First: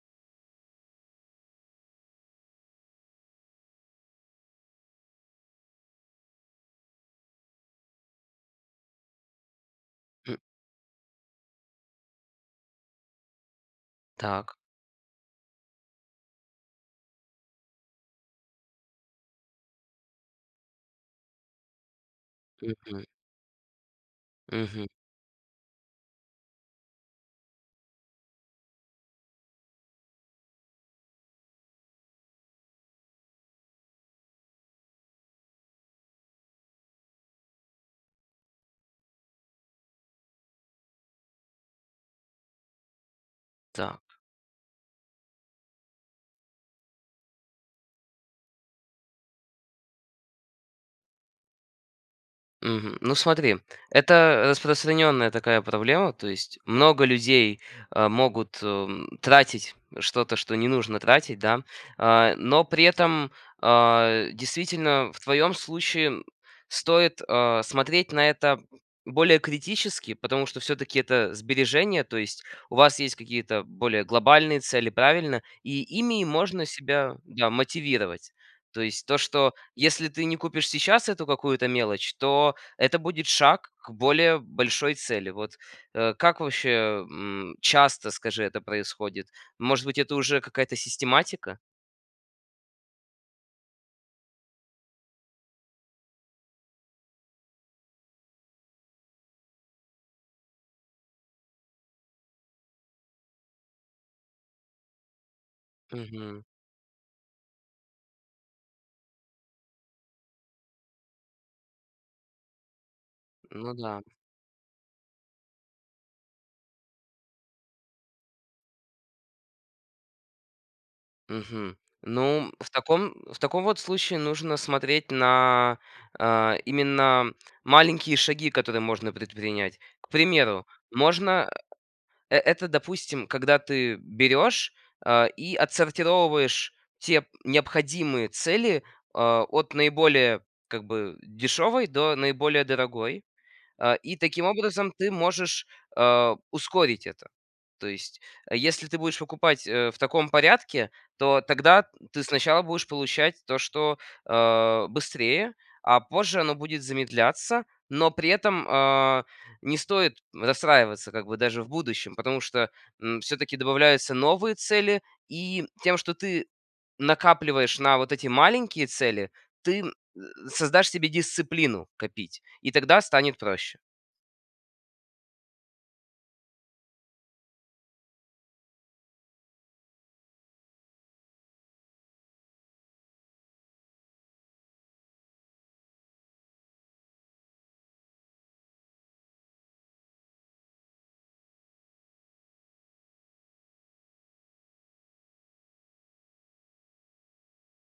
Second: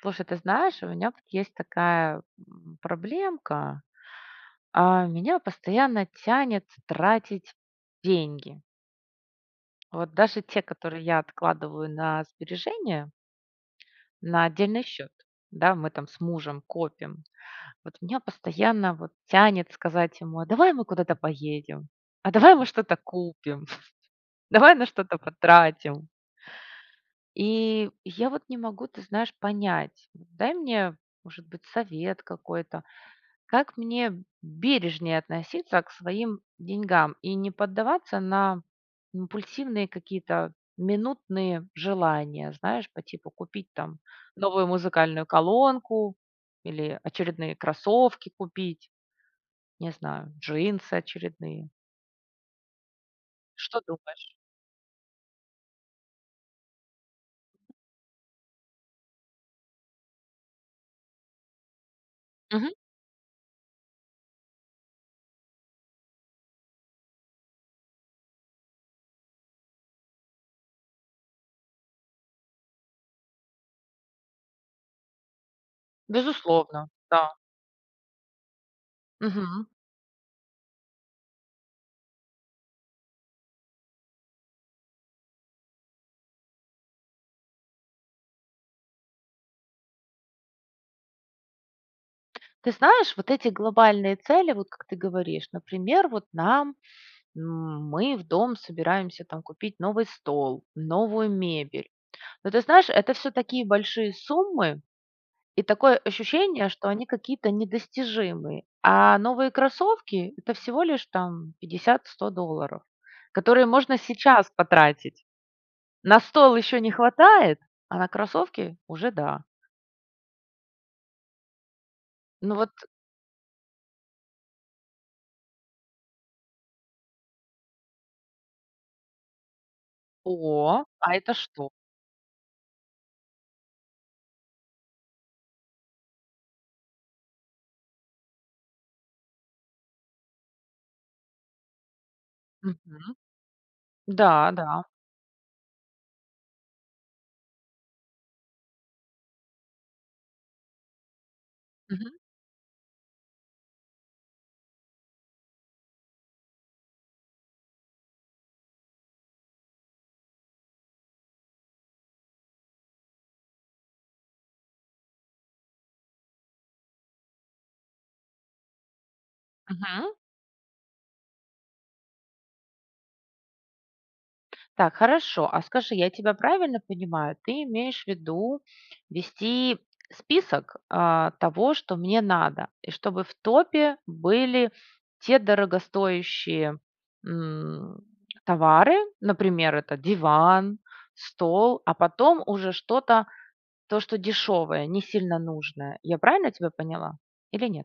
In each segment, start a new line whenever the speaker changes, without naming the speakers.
Слушай, ты знаешь, у меня тут есть такая, м, проблемка, а, меня постоянно тянет тратить деньги. Вот
М.
даже те, которые я откладываю на сбережения на
Так.
отдельный счет, да, мы там с мужем копим, вот меня постоянно вот тянет сказать ему: "А давай мы куда-то поедем? А давай мы что-то
Мгм.
купим? Давай
Мгм.
на что-то потратим?" И я вот не могу, ты знаешь, понять. Дай мне, может быть, совет какой-то, как мне бережнее относиться к своим деньгам и не поддаваться на импульсивные какие-то минутные желания, знаешь, по типу купить там
Так.
новую музыкальную колонку или очередные кроссовки купить, не знаю, джинсы очередные.
Мгм. Ну смотри,
Что думаешь?
это распространенная такая проблема, то есть много людей, э, могут, м, тратить что-то, что не нужно тратить, да, а, но
Мгм.
при этом, а, действительно, в твоем случае, м, стоит, а, смотреть на это более критически, потому что всё-таки это сбережения, то есть у вас есть какие-то более глобальные цели, правильно? И ими можно
Безусловно.
себя,
Да.
да, мотивировать. То есть то, что
Мгм.
если ты не купишь сейчас эту какую-то, то мелочь, то это будет шаг к более большой цели, вот. Э, как ваще, м, часто, скажи, это происходит? Может быть, это уже какая-то систематика?
Ты знаешь, вот эти глобальные цели, вот как ты говоришь, например, вот нам, м, мы в дом собираемся, там, купить новый стол, новую мебель, но, ты знаешь, это всё такие большие суммы и такое
Мгм.
ощущение, что они какие-то недостижимые. А новые кроссовки- это всего лишь там 50-100 долларов, которые
Ну
можно
да.
сейчас потратить. На стол еще не хватает, а на кроссовки- уже да.
Мгм. Ну,
Ну
в
вот
таком в таком вот случае нужно смотреть на, а, именно маленькие шаги, которые можно предпринять. К примеру,
О, а это
можно,
что?
э это, допустим, когда ты берешь, а, и отсортировываешь те необходимые цели, а, от наиболее, как бы, дешевой до наиболее
Мгм.
дорогой. Э, и таким
Да, да.
образом ты можешь, э, ускорить это. То есть, э, если ты будешь покупать, э, в таком порядке, то тогда
Мгм.
ты сначала будешь получать то, что, э, быстрее, а позже оно будет замедляться, но при этом, а, не стоит расстраиваться как бы даже в будущем, потому что, м, всё-таки добавляются новые цели, и тем, что ты накапливаешь на вот эти маленькие цели, ты
Мгм.
создашь себе дисциплину копить, и тогда станет проще.
Так, хорошо, а скажи, я тебя правильно понимаю? Ты имеешь в виду вести список, а, того, что мне надо, и чтобы в топе были те дорогостоящие, м, товары, например, это диван, стол, а потом уже что-то, то что дешевое, не сильно нужное. Я правильно тебя поняла или нет?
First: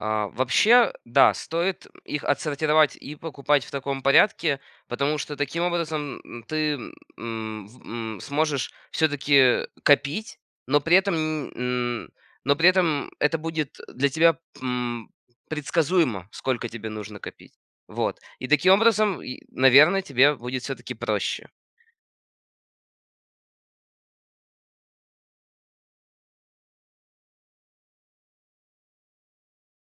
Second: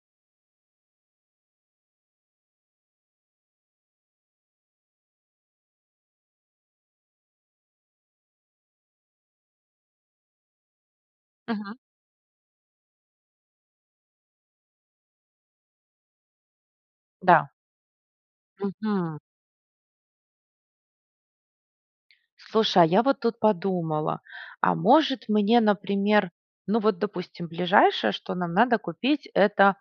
А, вообще, да, стоит их отсортировать, и покупать в таком порядке, потому что таким образом ты, м, м, сможешь всё-таки копить, но при этом ни
Мгм.
м но при этом это будет для тебя, м, предсказуемо, сколько тебе нужно
Да.
копить. Вот. И таким
Мгм.
образом, и, наверное, тебе будет всё-таки проще.
Слушай, а я вот тут подумала, а, может, мне, например, ну вот допустим ближайшее, что нам надо купить- это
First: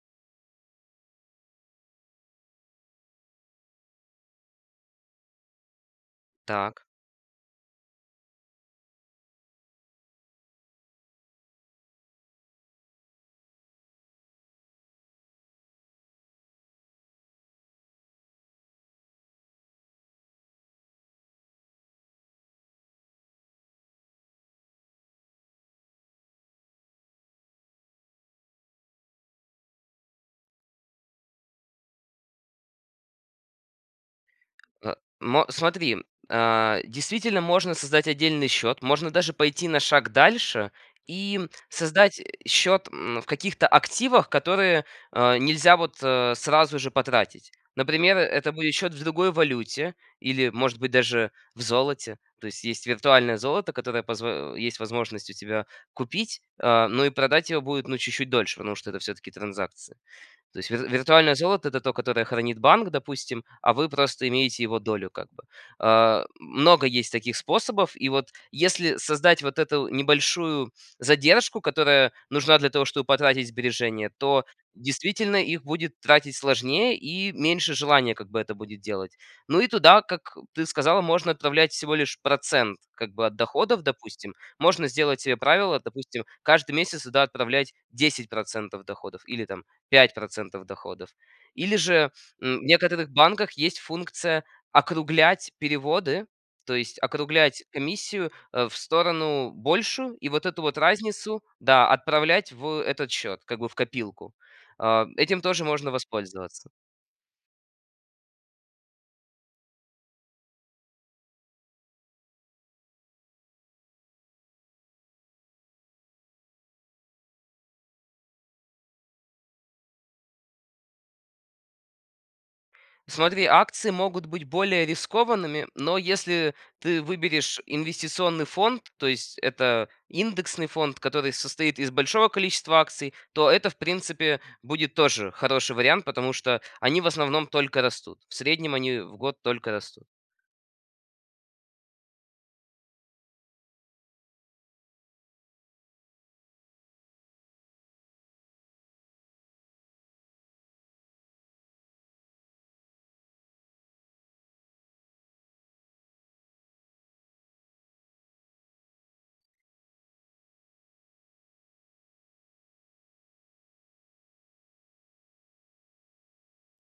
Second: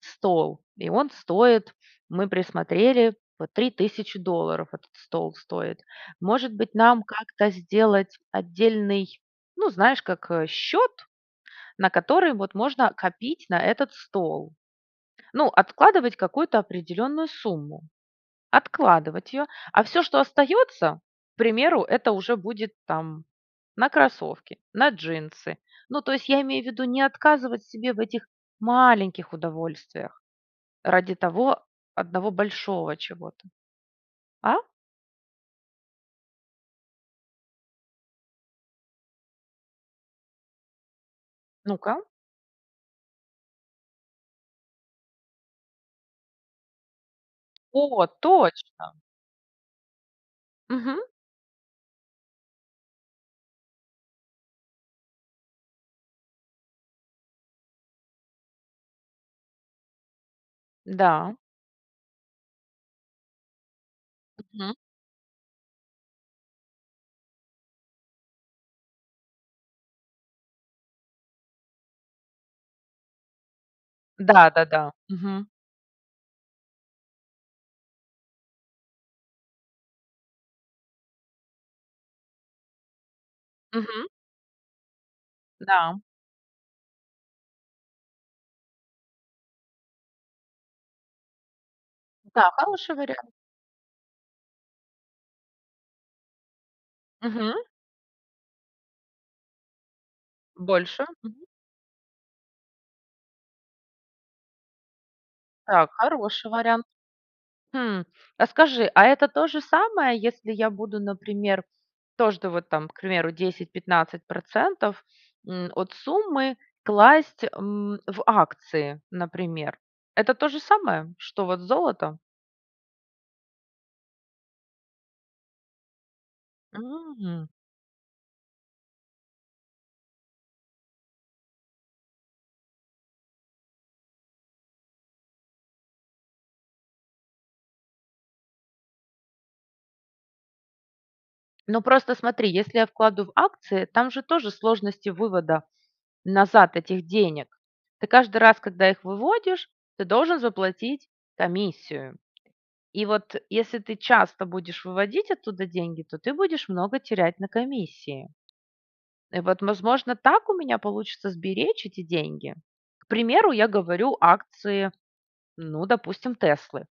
стол, и он стоит, мы присмотрели, 3 000 долларов этот стол стоит. Может быть,
Так.
нам как-то сделать отдельный, ну, знаешь как, счет, на который вот можно копить на этот стол? Ну, откладывать какую-то определенную сумму, откладывать ее, а всё, что остается, к примеру- это уже будет там на кроссовки, на джинсы. Ну, то есть я имею в виду не отказывать себе в этих маленьких удовольствиях ради того одного большого чего-то. А?
Э, мо смотри, а, действительно можно создать отдельный счет, можно даже пойти на шаг дальше и
Ну-ка.
создать счет, м, в каких-то активах, которые, а, нельзя вот сразу же потратить.
О,
Например, это будет
точно!
счет в другой валюте или, может быть,
Мгм.
даже в золоте. То есть есть виртуальное золото, которое позв есть возможность у тебя купить, э, но и продать его будет чуть-чуть дольше, потому что это всё-таки транзакции. То есть вир виртуальное
Да.
золото- это то, которое хранит банк, допустим, а вы просто имеете
Мгм.
его долю как бы. Э, много есть таких способов, и вот если создать вот эту небольшую задержку, которая нужна для того, чтобы потратить сбережения, то,
Да, да-да.
действительно,
Мгм.
их будет тратить сложнее и меньше желания как бы это будет делать. Ну и туда, как ты сказала, можно отправлять всего лишь процент как бы от доходов,
Мгм.
допустим. Можно сделать себе правило,
Да.
допустим, каждый месяц туда отправлять 10 % доходов или, там, 5 % доходов. Или же,
Да,
м, в
хороший
некоторых
вариант.
банках есть функция округлять переводы, то есть
Мгм.
округлять комиссию, э, в сторону большую, и вот эту вот
Больше.
разницу,
Мгм.
да, отправлять в этот счет, как бы в копилку. А, этим тоже
Так.
можно
Хороший
воспользоваться.
вариант. Хм. А скажи, а это то же самое, если я буду, например, тоже вот там, к примеру, 10-15 %, м, от суммы класть, м, в акции, например? Это то же самое, что вот золото?
Смотри, акции могут быть более рискованными, но если ты
М.
выберешь инвестиционный фонд, то есть это индексный фонд, который состоит из большого количества акций, то это в принципе будет тоже хороший вариант, потому что они в основном только растут. В среднем они в год только растут.
Ну, просто смотри, если я вкладу в акции, там же тоже сложности вывода назад этих денег. Ты каждый раз, когда их выводишь, ты должен заплатить комиссию. И вот, если ты часто будешь выводить оттуда деньги, то ты будешь много терять на комиссии. Э, вот возможно, так у меня получится сберечь эти деньги? К примеру, я говорю акции, ну, допустим, "Теслы".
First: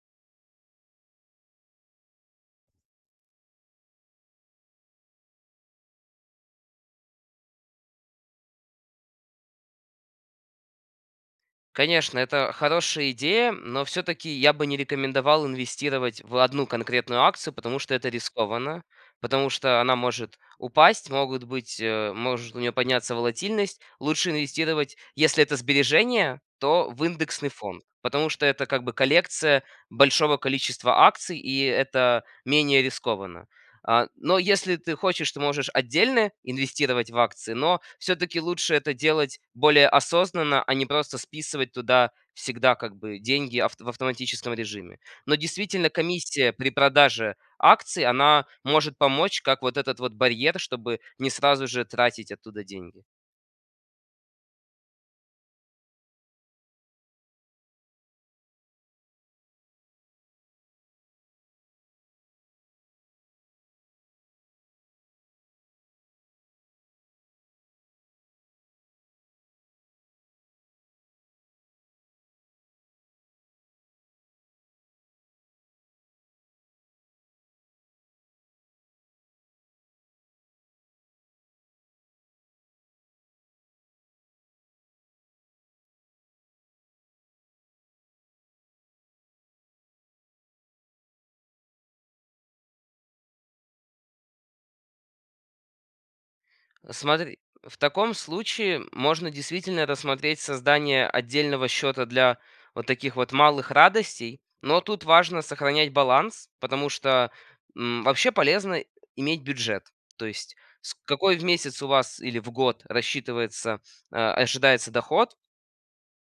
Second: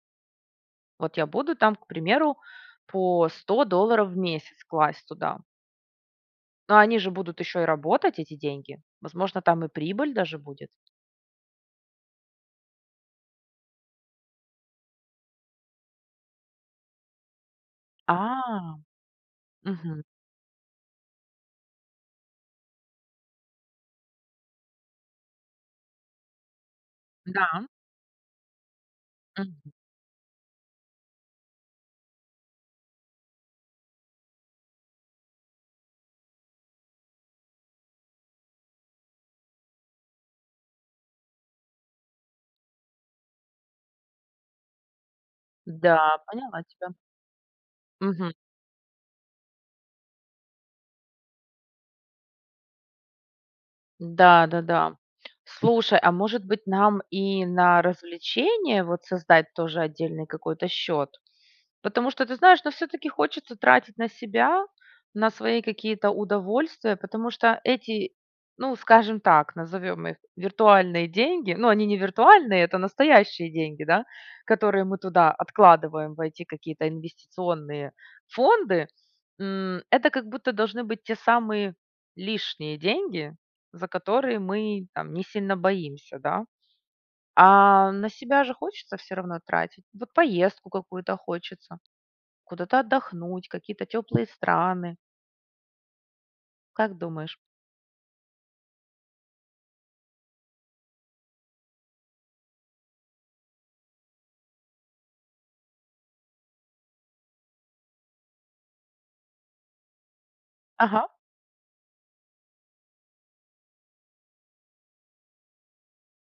Вот я буду там, к примеру, по 100 долларов в месяц класть туда. Но они же будут еще и работать, эти деньги, возможно, там и прибыль даже будет.
Конечно, это хорошая идея, но всё-таки я бы не рекомендовал инвестировать в 1 конкретную акцию, потому что это
А.
рискованно, потому что она
Мгм.
может упасть, могут быть, э, может у нее подняться волатильность. Лучше инвестировать, если это сбережения, то в индексный
Да.
фонд. Потому что это как бы коллекция
Мгм.
большого количества акций, и это менее рискованно. А, но если ты хочешь, то можешь отдельно инвестировать в акции, но всё-таки лучше это делать более осознанно, а не просто списывать туда всегда как бы деньги авт в автоматическом режиме. Но, действительно,
Да,
комиссия
поняла
при
тебя.
продаже акций-
Мгм.
она может помочь как вот этот вот барьер, чтобы не сразу же тратить оттуда деньги.
Да, да, да. Слушай, а может быть нам и на развлечение, вот, создать тоже отдельный какой-то счет? Потому что, ты знаешь, но всё-таки хочется тратить на себя, на свои какие-то удовольствия, потому что эти, ну, скажем так, назовем их виртуальные деньги- ну, они не виртуальные, это настоящие деньги, да, которые мы туда откладываем в эти какие-то инвестиционные фонды, м, это как будто должны быть те самые лишние деньги, за которые мы, там, не сильно боимся, да. А на себя же хочется все равно тратить. Вот поездку какую-то хочется, куда-то отдохнуть, какие-то теплые страны. Как думаешь?
Смотри. В таком случае можно действительно рассмотреть создание отдельного счета для вот таких вот малых радостей, но тут важно сохранять баланс, потому что, м, вообще полезно иметь бюджет. То есть с
Ага.
какой в месяц у вас или в год рассчитывается, э, ожидается доход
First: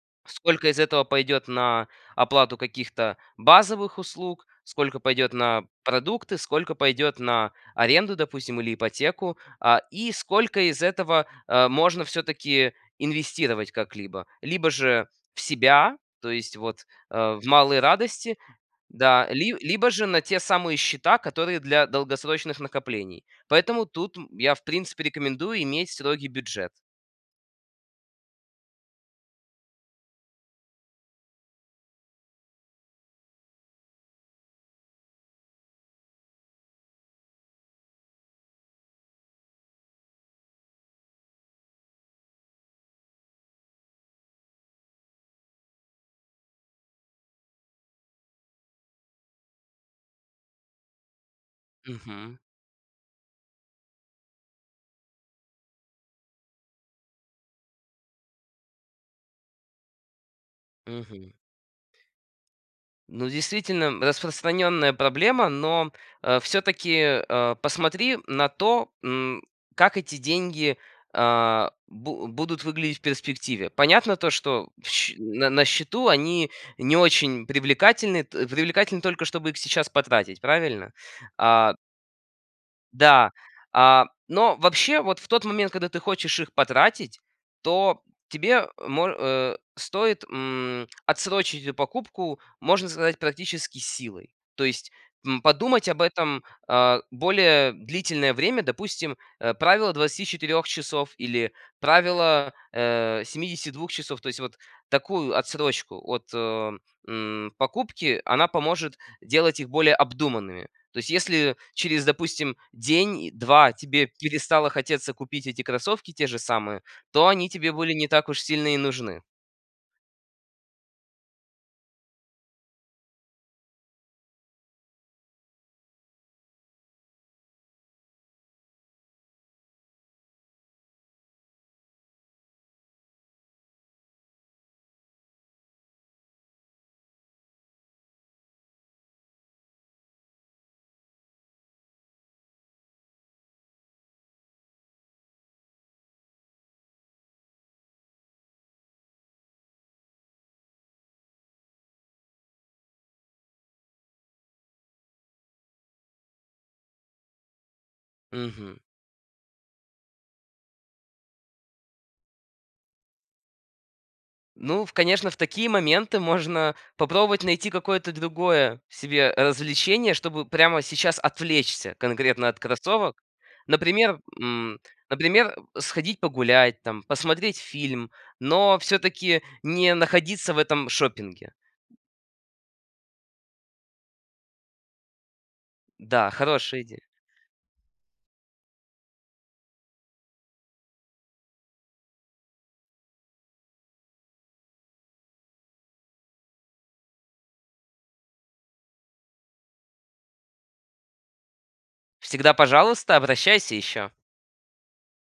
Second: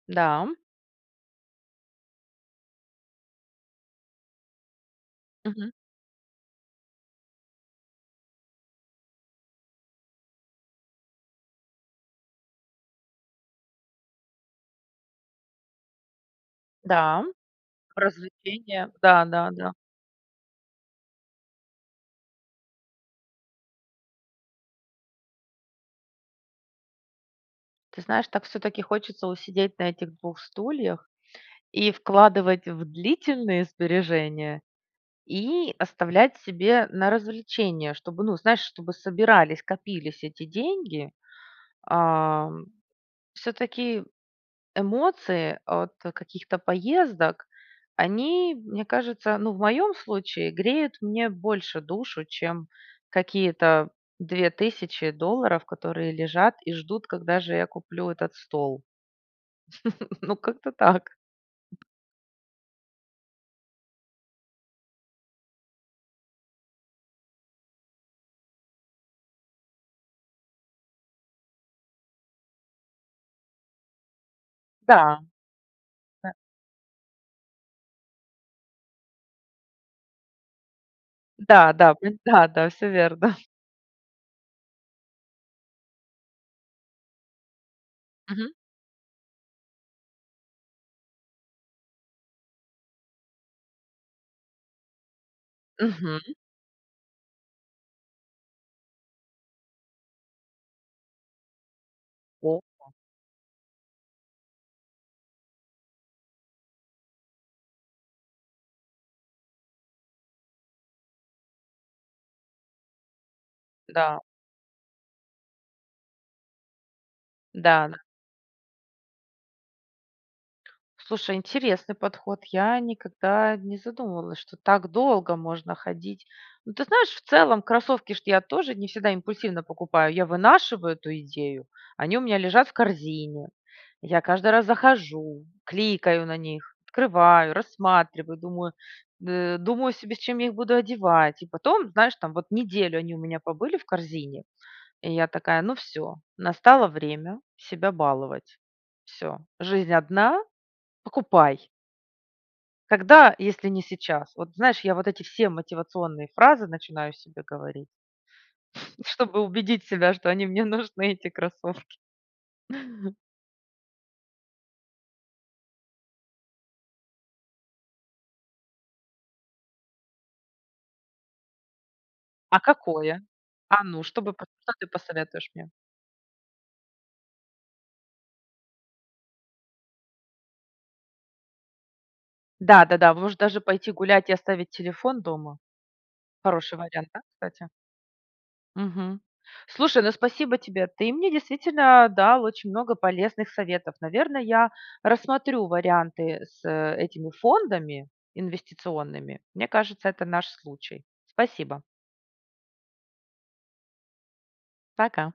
Да.
сколько из этого пойдет на оплату каких-то базовых услуг, сколько пойдет на
Мгм.
продукты, сколько пойдет на аренду, допустим, или ипотеку, а, и сколько из этого, э, можно всё-таки инвестировать как-либо. Либо же в себя, то есть вот,
Да.
э, в малые радости,
Развлечения. Да,
да,
да, да.
либо же на те самые счета, которые для долгосрочных накоплений. Поэтому тут я, в принципе, рекомендую иметь строгий бюджет.
Ты знаешь, так всё-таки хочется усидеть на этих 2 стульях: и вкладывать в длительные сбережения, и оставлять себе на развлечения, чтобы, ну, знаешь, чтобы собирались, копились эти деньги. А. Всё-таки эмоции от каких-то поездок- они, мне кажется, ну, в моем случае греют мне больше душу,
Мгм.
чем какие-то 2000 долларов, которые лежат и ждут, когда же я куплю этот стол. Ну, как-то так.
Мгм. Ну, действительно, распространенная проблема, но, э, всё-таки, э, посмотри на то, м, как эти деньги, а, бу будут выглядеть в перспективе. Понятно то, что щ
Да.
на на счету они не очень привлекательны т привлекательны только, чтобы их сейчас потратить, правильно? А
Да-да. Вп Всё верно.
да, а, но вообще, вот в тот момент, когда ты хочешь их потратить, то
Мгм.
тебе мо э, стоит, м, отсрочить эту покупку, можно сказать, практически силой. То есть, м, подумать об
Мгм.
этом, а, более длительное время, допустим, э, правило 24 часов или правило,
Опа.
э, 72 часов- то есть вот такую отсрочку от, м, покупки, она поможет делать их более обдуманными. То есть если через, допустим, день-два тебе
Да.
перестало хотеться купить эти кроссовки, те же самые, то они тебе
Да,
были
да.
не так уж сильно и нужны.
Слушай, интересный подход, я никогда не задумывалась, что так долго можно ходить. Ну, ты знаешь, в целом кроссовки ж я тоже не всегда импульсивно покупаю, я вынашиваю эту идею, они у меня лежат в корзине, я каждый раз захожу, кликаю на них, открываю, рассматриваю, думаю д думаю себе, с чем я их буду одевать и потом, знаешь там, неделю они у меня побыли в корзине, и я такая: ну всё, настало время себя баловать, всё. Жизнь одна- покупай! Когда, если не сейчас. Вот знаешь, я вот эти все мотивационные фразы начинаю себе говорить,
Мгм.
чтобы убедить себя, что они мне нужны, эти кроссовки.
Ну, конечно, в такие моменты можно попробовать найти какое-то другое себе развлечение, чтобы прямо сейчас отвлечься конкретно
А
от кроссовок.
какое? А ну,
Например,
чтобы что
м,
ты посоветуешь
например,
мне?
сходить погулять там, посмотреть фильм, но всё-таки не находиться в этом шопинге.
Да-да-да. Может, даже пойти гулять и оставить телефон дома.
Да,
Хороший
хорошая идея.
вариант, да, кстати? Мгм. Слушай, ну, спасибо тебе, ты мне действительно дал очень много полезных советов. Наверно, я рассмотрю варианты с этими фондами инвестиционными. Мне кажется, это наш случай. Спасибо!
Всегда, пожалуйста, обращайся еще.
Пока.